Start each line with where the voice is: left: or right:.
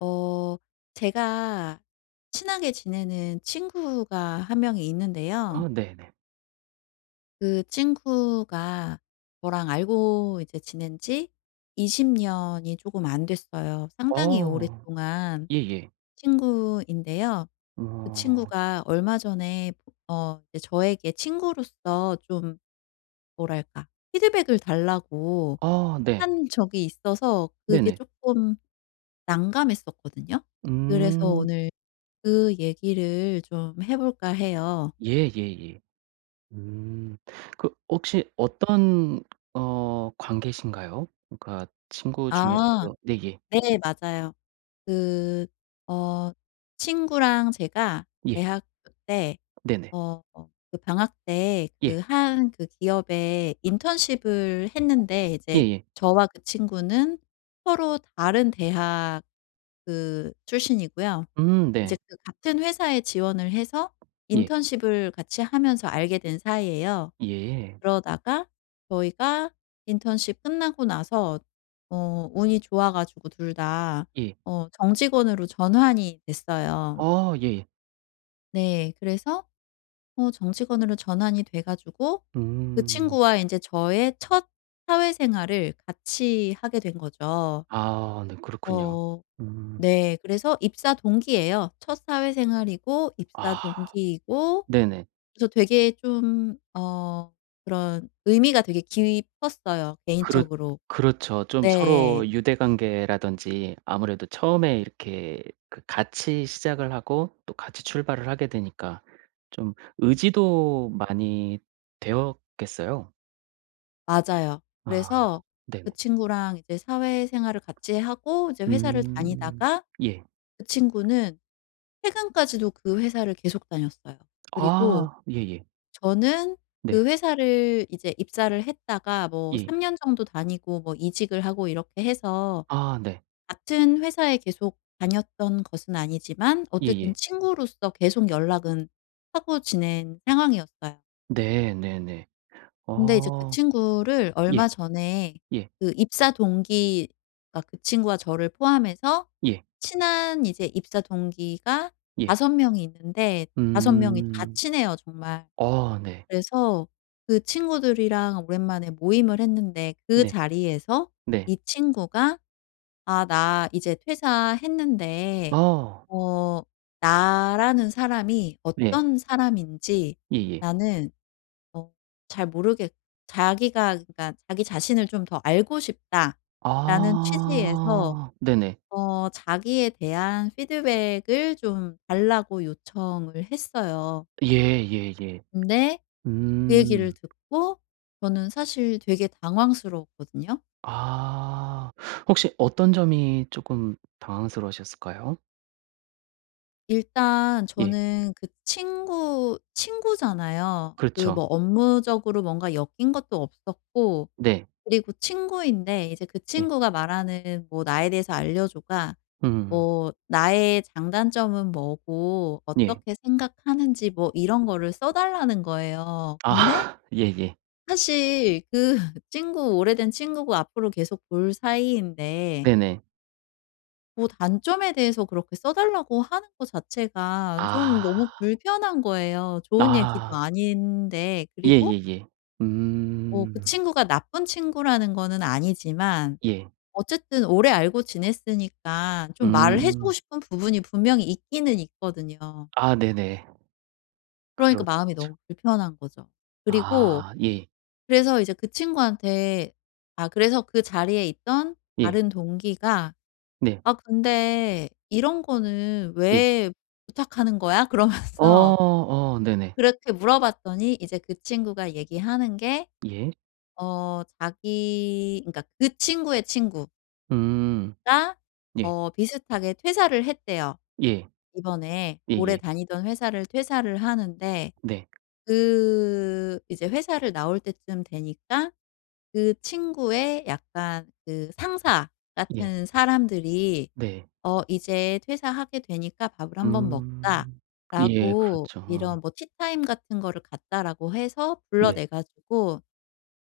left: 어 제가 친하게 지내는 친구가 한 명이 있는데요.
right: 아 네네.
left: 그 친구가 저랑 알고 이제 지낸 지 20 년이 조금 안 됐어요. 상당히
right: 어.
left: 오랫동안
right: 예예.
left: 친구인데요. 그
right: 어.
left: 친구가 얼마 전에 이제 저에게 친구로서 좀 뭐랄까 피드백을 달라고
right: 아 네.
left: 한 적이 있어서 그게
right: 네네.
left: 조금 난감했었거든요. 그래서
right: 음.
left: 오늘 그 얘기를 좀 해 볼까 해요.
right: 예예예. 음. 그 혹시 어떤 관계신가요? 그러니까 친구
left: 아.
right: 중에서도 네 예.
left: 네, 맞아요. 그 어 친구랑 제가
right: 예.
left: 대학교 때
right: 네네.
left: 그 방학 때
right: 예.
left: 그 한 그 기업에 인턴십을 했는데 이제
right: 예예.
left: 저와 그 친구는 서로 다른 대학 그 출신이고요. 이제
right: 네.
left: 그 같은 회사에 지원을 해서
right: 예.
left: 인턴십을 같이 하면서 알게 된 사이예요.
right: 예.
left: 그러다가 저희가 인턴십 끝나고 나서 운이 좋아 가지고 둘 다
right: 예.
left: 정직원으로 전환이 됐어요.
right: 아 예예.
left: 네. 그래서 정직원으로 전환이 돼 가지고 그
right: 음.
left: 친구와 이제 저의 첫 사회생활을 같이 하게 된 거죠.
right: 아 네 그렇군요.
left: 어
right: 음.
left: 네. 그래서 입사 동기예요. 첫 사회생활이고 입사
right: 아
left: 동기이고
right: 네네.
left: 그래서 되게 좀 그런 의미가 되게 깊었어요,
right: 그렇
left: 개인적으로.
right: 그렇죠. 좀
left: 네,
right: 서로 유대관계라든지 아무래도 처음에 이렇게 그 같이 시작을 하고 또 같이 출발을 하게 되니까 좀 의지도 많이 되었겠어요.
left: 맞아요.
right: 아
left: 그래서 그
right: 네네.
left: 친구랑 이제 사회생활을 같이 하고 이제 회사를
right: 음.
left: 다니다가
right: 예.
left: 그 친구는 퇴근까지도 그 회사를 계속 다녔어요. 그리고
right: 아 예예.
left: 저는
right: 네.
left: 그 회사를 이제 입사를 했다가 뭐
right: 예.
left: 3 년 정도 다니고 뭐 이직을 하고 이렇게 해서
right: 아 네.
left: 같은 회사에 계속 다녔던 것은 아니지만 어쨌든
right: 예예.
left: 친구로서 계속 연락은 하고 지낸 상황이었어요.
right: 네 네네.
left: 근데 이제 그
right: 어.
left: 친구를
right: 예.
left: 얼마 전에
right: 예.
left: 그 입사 동기가 그 친구와 저를 포함해서
right: 예.
left: 친한 이제 입사 동기가
right: 예.
left: 5 명이 있는데 5 명이 다
right: 음.
left: 친해요, 정말.
right: 어 네.
left: 그래서 그 친구들이랑 오랜만에 모임을 했는데 그
right: 네.
left: 자리에서
right: 네.
left: 이 친구가 "아, 나 이제 퇴사했는데
right: 어.
left: 어 나라는 사람이
right: 네.
left: 어떤 사람인지
right: 예예.
left: 나는" 어 잘 모르겠 자기가 그러니까 '자기 자신을 좀 더 알고 싶다.'라는 취지에서
right: 아. 네네.
left: 자기에 대한 피드백을 좀 달라고 요청을 했어요.
right: 예예예.
left: 근데 그 얘기를
right: 음.
left: 듣고 저는 사실 되게 당황스러웠거든요.
right: 아. 혹시 어떤 점이 쪼끔 당황스러우셨을까요?
left: 일단
right: 예.
left: 저는 그 친구 친구잖아요. 그
right: 그렇죠.
left: 뭐 업무적으로 뭔가 엮인 것도 없었고
right: 네.
left: 그리고 친구인데 이제 그
right: 예.
left: 친구가 말하는 뭐 "나에 대해서 알려 줘가"
right: 음.
left: 뭐 나의 장단점은 뭐고
right: 예.
left: 어떻게 생각하는지 뭐 이런 거를 써 달라는 거예요. 근데
right: 아. 예예.
left: 사실 그 친구 오래된 친구고 앞으로 계속 볼 사이인데
right: 네네.
left: 뭐 단점에 대해서 그렇게 써 달라고 하는 거 자체가 좀
right: 아.
left: 너무 불편한 거예요. 좋은 얘기도
right: 아.
left: 아닌데. 그리고
right: 예예예.
left: 그
right: 음.
left: 친구가 나쁜 친구라는 거는 아니지만
right: 예.
left: 어쨌든 오래 알고 지냈으니까 좀 말을 해 주고
right: 음.
left: 싶은 부분이 분명히 있기는 있거든요.
right: 아 네네.
left: 그러니까
right: 그렇죠.
left: 마음이 너무 불편한 거죠. 그리고
right: 아 예.
left: 그래서 이제 그 친구한테 아 그래서 그 자리에 있던
right: 예.
left: 다른 동기가
right: 네.
left: "아 근데 이런 거는
right: 예.
left: 왜 부탁하는 거야?"
right: 어
left: 그러면서
right: 어 네네.
left: 그렇게 물어봤더니 이제 그 친구가 얘기하는 게
right: 예.
left: 자기 그러니까 그 친구의 친구가
right: 음. 예.
left: 비슷하게 퇴사를 했대요.
right: 예.
left: 이번에 오래
right: 예예.
left: 다니던 회사를 퇴사를 하는데
right: 네.
left: 그 이제 회사를 나올 때쯤 되니까 그 친구의 약간 그 상사
right: 예.
left: 같은 사람들이
right: 네.
left: "어 이제 퇴사하게 되니까 밥을 한번
right: 음. 예
left: 먹자."라고
right: 그렇죠. 어.
left: 이런 뭐 티타임 같은 거를 갖자라고 해서
right: 네.
left: 불러내 가지고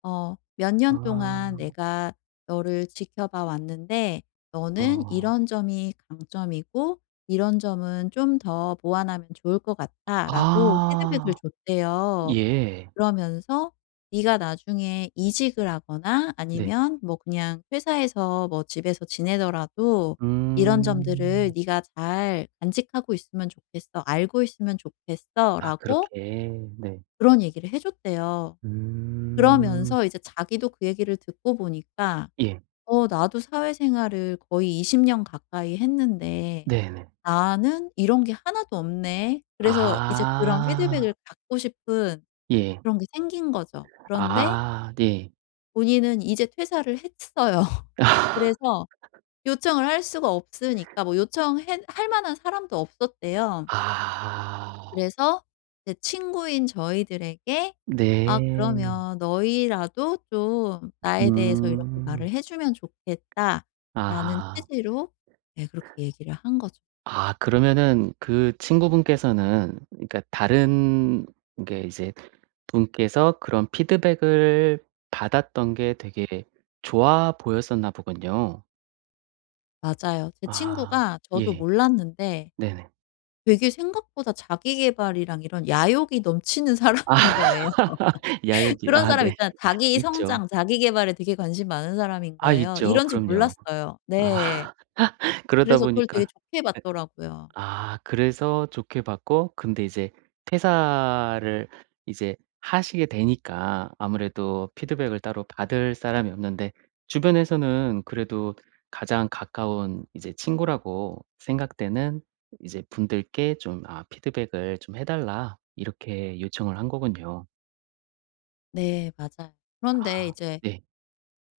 left: 몇 년 동안
right: 아.
left: 내가 너를 지켜봐 왔는데, 너는
right: 어.
left: 이런 점이 강점이고, 이런 점은 좀 더 보완하면 좋을 것 같아. 라고 피드백을
right: 아.
left: 줬대요.
right: 예.
left: 그러면서 네가 나중에 이직을 하거나
right: 네.
left: 아니면 뭐 그냥 회사에서 뭐 집에서 지내더라도 이런 점들을
right: 음.
left: 네가 잘 간직하고 있으면 좋겠어. 알고 있으면 좋겠어.
right: 아
left: 라고
right: 그렇게. 네.
left: 그런 얘기를 해줬대요.
right: 음.
left: 그러면서 이제 자기도 그 얘기를 듣고 보니까
right: 예.
left: 나도 사회생활을 거의 20년 가까이 했는데
right: 네네.
left: 나는 이런 게 하나도 없네.' 그래서 이제 그런
right: 아.
left: 피드백을 받고 싶은
right: 예.
left: 그런 게 생긴 거죠. 그런데
right: 아 네.
left: 본인은 이제 퇴사를 했어요. 그래서 요청을 할 수가 없으니까 뭐 요청해 할 만한 사람도 없었대요.
right: 아.
left: 그래서 제 친구인 저희들에게 "아
right: 네.
left: 그러면 너희라도 좀 나에 대해서 이렇게 말을
right: 음.
left: 해 주면 좋겠다."라는
right: 아
left: 취지로 네, 그렇게 얘기를 한 거죠.
right: 아 그러면은 그 친구분께서는 그러니까 다른 게 이제 분께서 그런 피드백을 받았던 게 되게 좋아 보였었나 보군요.
left: 맞아요. 제
right: 아
left: 친구가, 저도
right: 예.
left: 몰랐는데,
right: 네네.
left: 되게 생각보다 자기 계발이랑 이런 야욕이 넘치는
right: 아
left: 사람인 거예요.
right: 야열기.
left: 그런
right: 아
left: 사람
right: 네.
left: 있잖아요. 자기
right: 있죠.
left: 성장, 자기 계발에 되게 관심 많은 사람인
right: 아
left: 거예요.
right: 있죠.
left: 이런 줄
right: 그럼요.
left: 몰랐어요. 네.
right: 아 그러다
left: 그래서 그걸 되게
right: 보니까
left: 좋게 봤더라고요.
right: 아 그래서 좋게 봤고 근데 이제 퇴사를 이제 하시게 되니까 아무래도 피드백을 따로 받을 사람이 없는데 주변에서는 그래도 가장 가까운 이제 친구라고 생각되는 이제 분들께 좀 "아 피드백을 좀 해 달라." 이렇게 요청을 한 거군요.
left: 네, 맞아요.
right: 아
left: 그런데 이제
right: 네.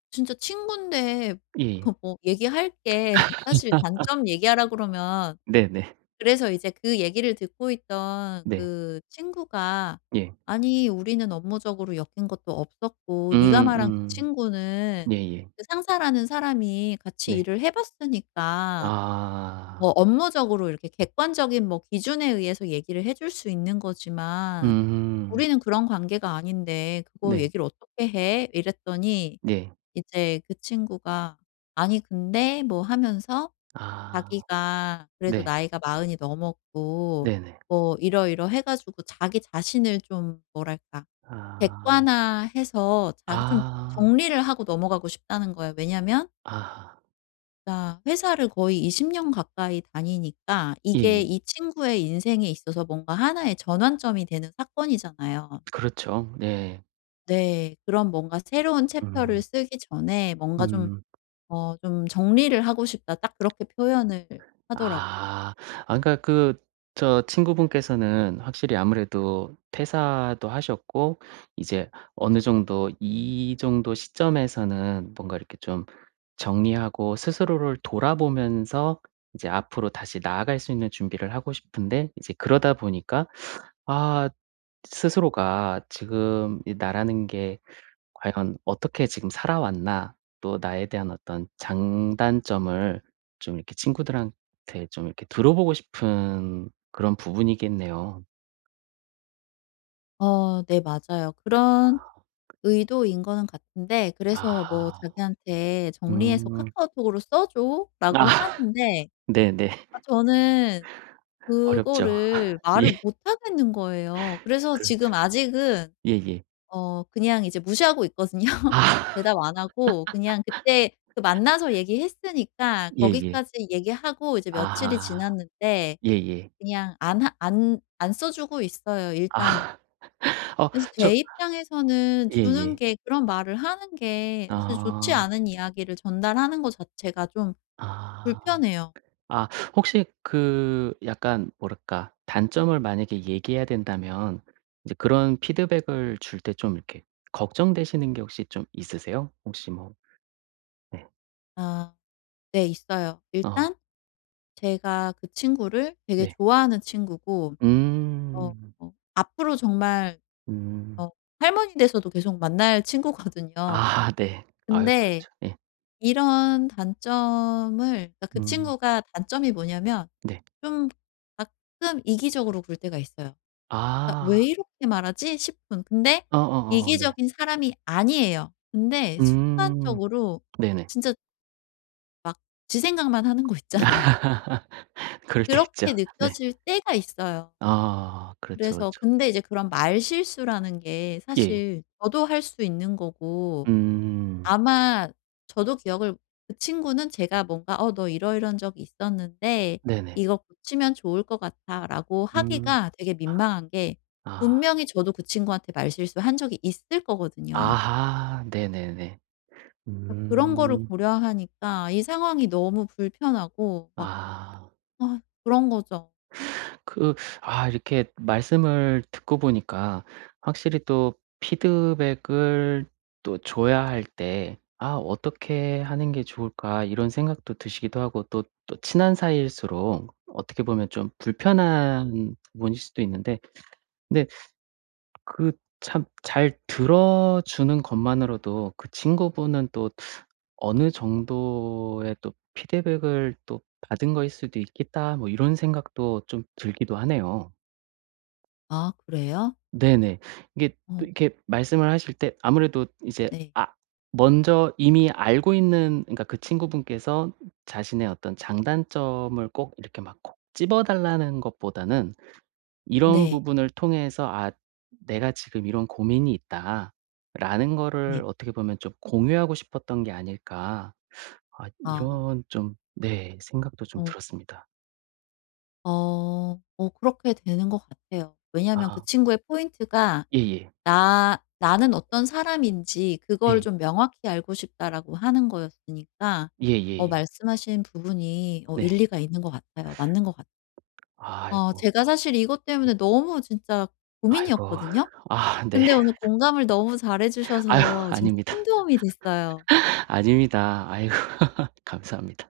left: 진짜 친군데
right: 예예.
left: 그 뭐 얘기할 게 사실 단점 얘기하라 그러면
right: 네네. 네.
left: 그래서 이제 그 얘기를 듣고 있던
right: 네,
left: 그 친구가
right: 네, 예.
left: "아니 우리는 업무적으로 엮인 것도 없었고 네가
right: 음
left: 말한 그
right: 음.
left: 친구는
right: 예예.
left: 그 상사라는 사람이 같이
right: 네.
left: 일을 해 봤으니까 뭐
right: 아.
left: 업무적으로 이렇게 객관적인 뭐 기준에 의해서 얘기를 해줄 수 있는 거지만
right: 음.
left: 우리는 그런 관계가 아닌데 그거
right: 네.
left: 얘기를 어떻게 해?" 이랬더니
right: 네.
left: 이제 그 친구가 "아니 근데" 뭐 하면서
right: 아
left: 자기가 그래도
right: 네.
left: 나이가 마흔이 넘었고
right: 네네.
left: 뭐 이러이러해 가지고 자기 자신을 좀 뭐랄까
right: 아.
left: 객관화해서 자기 좀
right: 아.
left: 정리를 하고 넘어가고 싶다는 거예요. 왜냐면
right: 아.
left: 그니까 회사를 거의 20년 가까이 다니니까 이게
right: 예예.
left: 이 친구의 인생에 있어서 뭔가 하나의 전환점이 되는 사건이잖아요.
right: 그렇죠. 네.
left: 네. 그런 뭔가 새로운 챕터를
right: 음.
left: 쓰기 전에 뭔가 좀
right: 음.
left: 좀 '정리를 하고 싶다.' 딱 그렇게 표현을 하더라고요.
right: 아. 아 그러니까 그 저 친구분께서는 확실히 아무래도 퇴사도 하셨고 이제 어느 정도 이 정도 시점에서는 뭔가 이렇게 좀 정리하고 스스로를 돌아보면서 이제 앞으로 다시 나아갈 수 있는 준비를 하고 싶은데 이제 그러다 보니까 아 스스로가 지금 이 나라는 게 과연 어떻게 지금 살아왔나 또 나에 대한 어떤 장단점을 좀 이렇게 친구들한테 좀 이렇게 들어보고 싶은 그런 부분이겠네요.
left: 네, 맞아요. 그런 의도인 거는 같은데 그래서 뭐
right: 아.
left: 자기한테 "정리해서
right: 음.
left: 카카오톡으로 써
right: 아
left: 줘."라고 하는데
right: 네네.
left: 아, 저는
right: 어렵죠.
left: 그거를
right: 예.
left: 말을 못 하겠는 거예요. 그래서 지금
right: 그렇죠.
left: 아직은
right: 예예.
left: 그냥 이제 무시하고 있거든요.
right: 아
left: 대답 안 하고 그냥 그때 그 만나서 얘기했으니까
right: 예예.
left: 거기까지 얘기하고 이제 며칠이
right: 아
left: 지났는데
right: 예예.
left: 그냥 안 하 안 안 써 주고 있어요 일단은.
right: 아. 어
left: 그래서
right: 저
left: 제 입장에서는 주는
right: 예예.
left: 게 그런 말을 하는 게 사실 좋지
right: 아.
left: 않은 이야기를 전달하는 것 자체가 좀
right: 아.
left: 불편해요.
right: 아 혹시 그 약간 뭐랄까 단점을 만약에 얘기해야 된다면 이제 그런 피드백을 줄 때 좀 이렇게 걱정되시는 게 혹시 좀 있으세요? 혹시 뭐 네.
left: 아, 네, 있어요.
right: 어
left: 일단 제가 그 친구를 되게
right: 네.
left: 좋아하는 친구고
right: 음.
left: 앞으로 정말
right: 음.
left: 어 할머니 돼서도 계속 만날 친구거든요.
right: 아 네. 아유
left: 근데
right: 그렇죠. 예.
left: 이런 단점을, 그러니까 그
right: 음
left: 친구가 단점이 뭐냐면
right: 네.
left: 좀 가끔 이기적으로 굴 때가 있어요. 그러니까
right: 아.
left: '왜 이렇게 말하지?' 싶은. 근데
right: 어어어 네.
left: 이기적인 사람이 아니에요. 근데
right: 음.
left: 순간적으로
right: 네네.
left: 진짜 막 지 생각만 하는 거 있잖아요.
right: 그럴 때 있죠.
left: 그렇게
right: 네.
left: 느껴질 때가 있어요.
right: 아 그렇죠,
left: 그래서
right: 그렇죠.
left: 근데 이제 그런 말실수라는 게
right: 예.
left: 사실 저도 할 수 있는 거고
right: 음.
left: 아마 저도 기억을 그 친구는 제가 뭔가 "어 너 이러이러한 적이 있었는데
right: 네네.
left: 이거 고치면 좋을 것 같아."라고
right: 음.
left: 하기가 되게 민망한 게,
right: 아.
left: 분명히 저도 그 친구한테 말실수한 적이 있을 거거든요.
right: 아하. 네네네.
left: 그러니까 그런 거를
right: 음.
left: 고려하니까 이 상황이 너무 불편하고 막
right: 아.
left: 아 그런 거죠.
right: 그 아 이렇게 말씀을 듣고 보니까 확실히 또 피드백을 또 줘야 할 때 '아 어떻게 하는 게 좋을까?' 이런 생각도 드시기도 하고 또 또 친한 사이일수록 어떻게 보면 좀 불편한 부분일 수도 있는데 근데 그 참 잘 들어 주는 것만으로도 그 친구분은 또 어느 정도의 또 '피드백을 또 받은 거일 수도 있겠다.' 뭐 이런 생각도 좀 들기도 하네요.
left: "아 그래요?"
right: 네네. 이게 또
left: 어.
right: 이렇게 말씀을 하실 때 아무래도 이제
left: 네.
right: 아 먼저 이미 알고 있는 그러니까 그 친구분께서 자신의 어떤 장단점을 꼭 이렇게 막 콕 집어 달라는 것보다는 이런
left: 네.
right: 부분을 통해서 '아 내가 지금 이런 고민이 있다.'라는 거를
left: 네.
right: 어떻게 보면 좀 공유하고 싶었던 게 아닐까. 아
left: 아.
right: 이런 좀 네 생각도 좀
left: 어.
right: 들었습니다.
left: 어. 그렇게 되는 것 같아요. 왜냐하면 그
right: 아
left: 친구의 포인트가
right: 예예.
left: 나 나는 어떤 사람인지 그걸
right: 네.
left: 좀 명확히 알고 싶다라고 하는 거였으니까
right: 예예예.
left: 말씀하신 부분이
right: 네.
left: 일리가 있는 것 같아요. 맞는 것 같아요.
right: 아이고.
left: 제가 사실 이것
right: 예.
left: 때문에 너무 진짜
right: 아이고.
left: 고민이었거든요.
right: 아 네.
left: 근데 오늘 공감을 너무 잘해
right: 아유
left: 주셔서 진짜
right: 아닙니다.
left: 큰 도움이 됐어요.
right: 아닙니다. 아이고 감사합니다.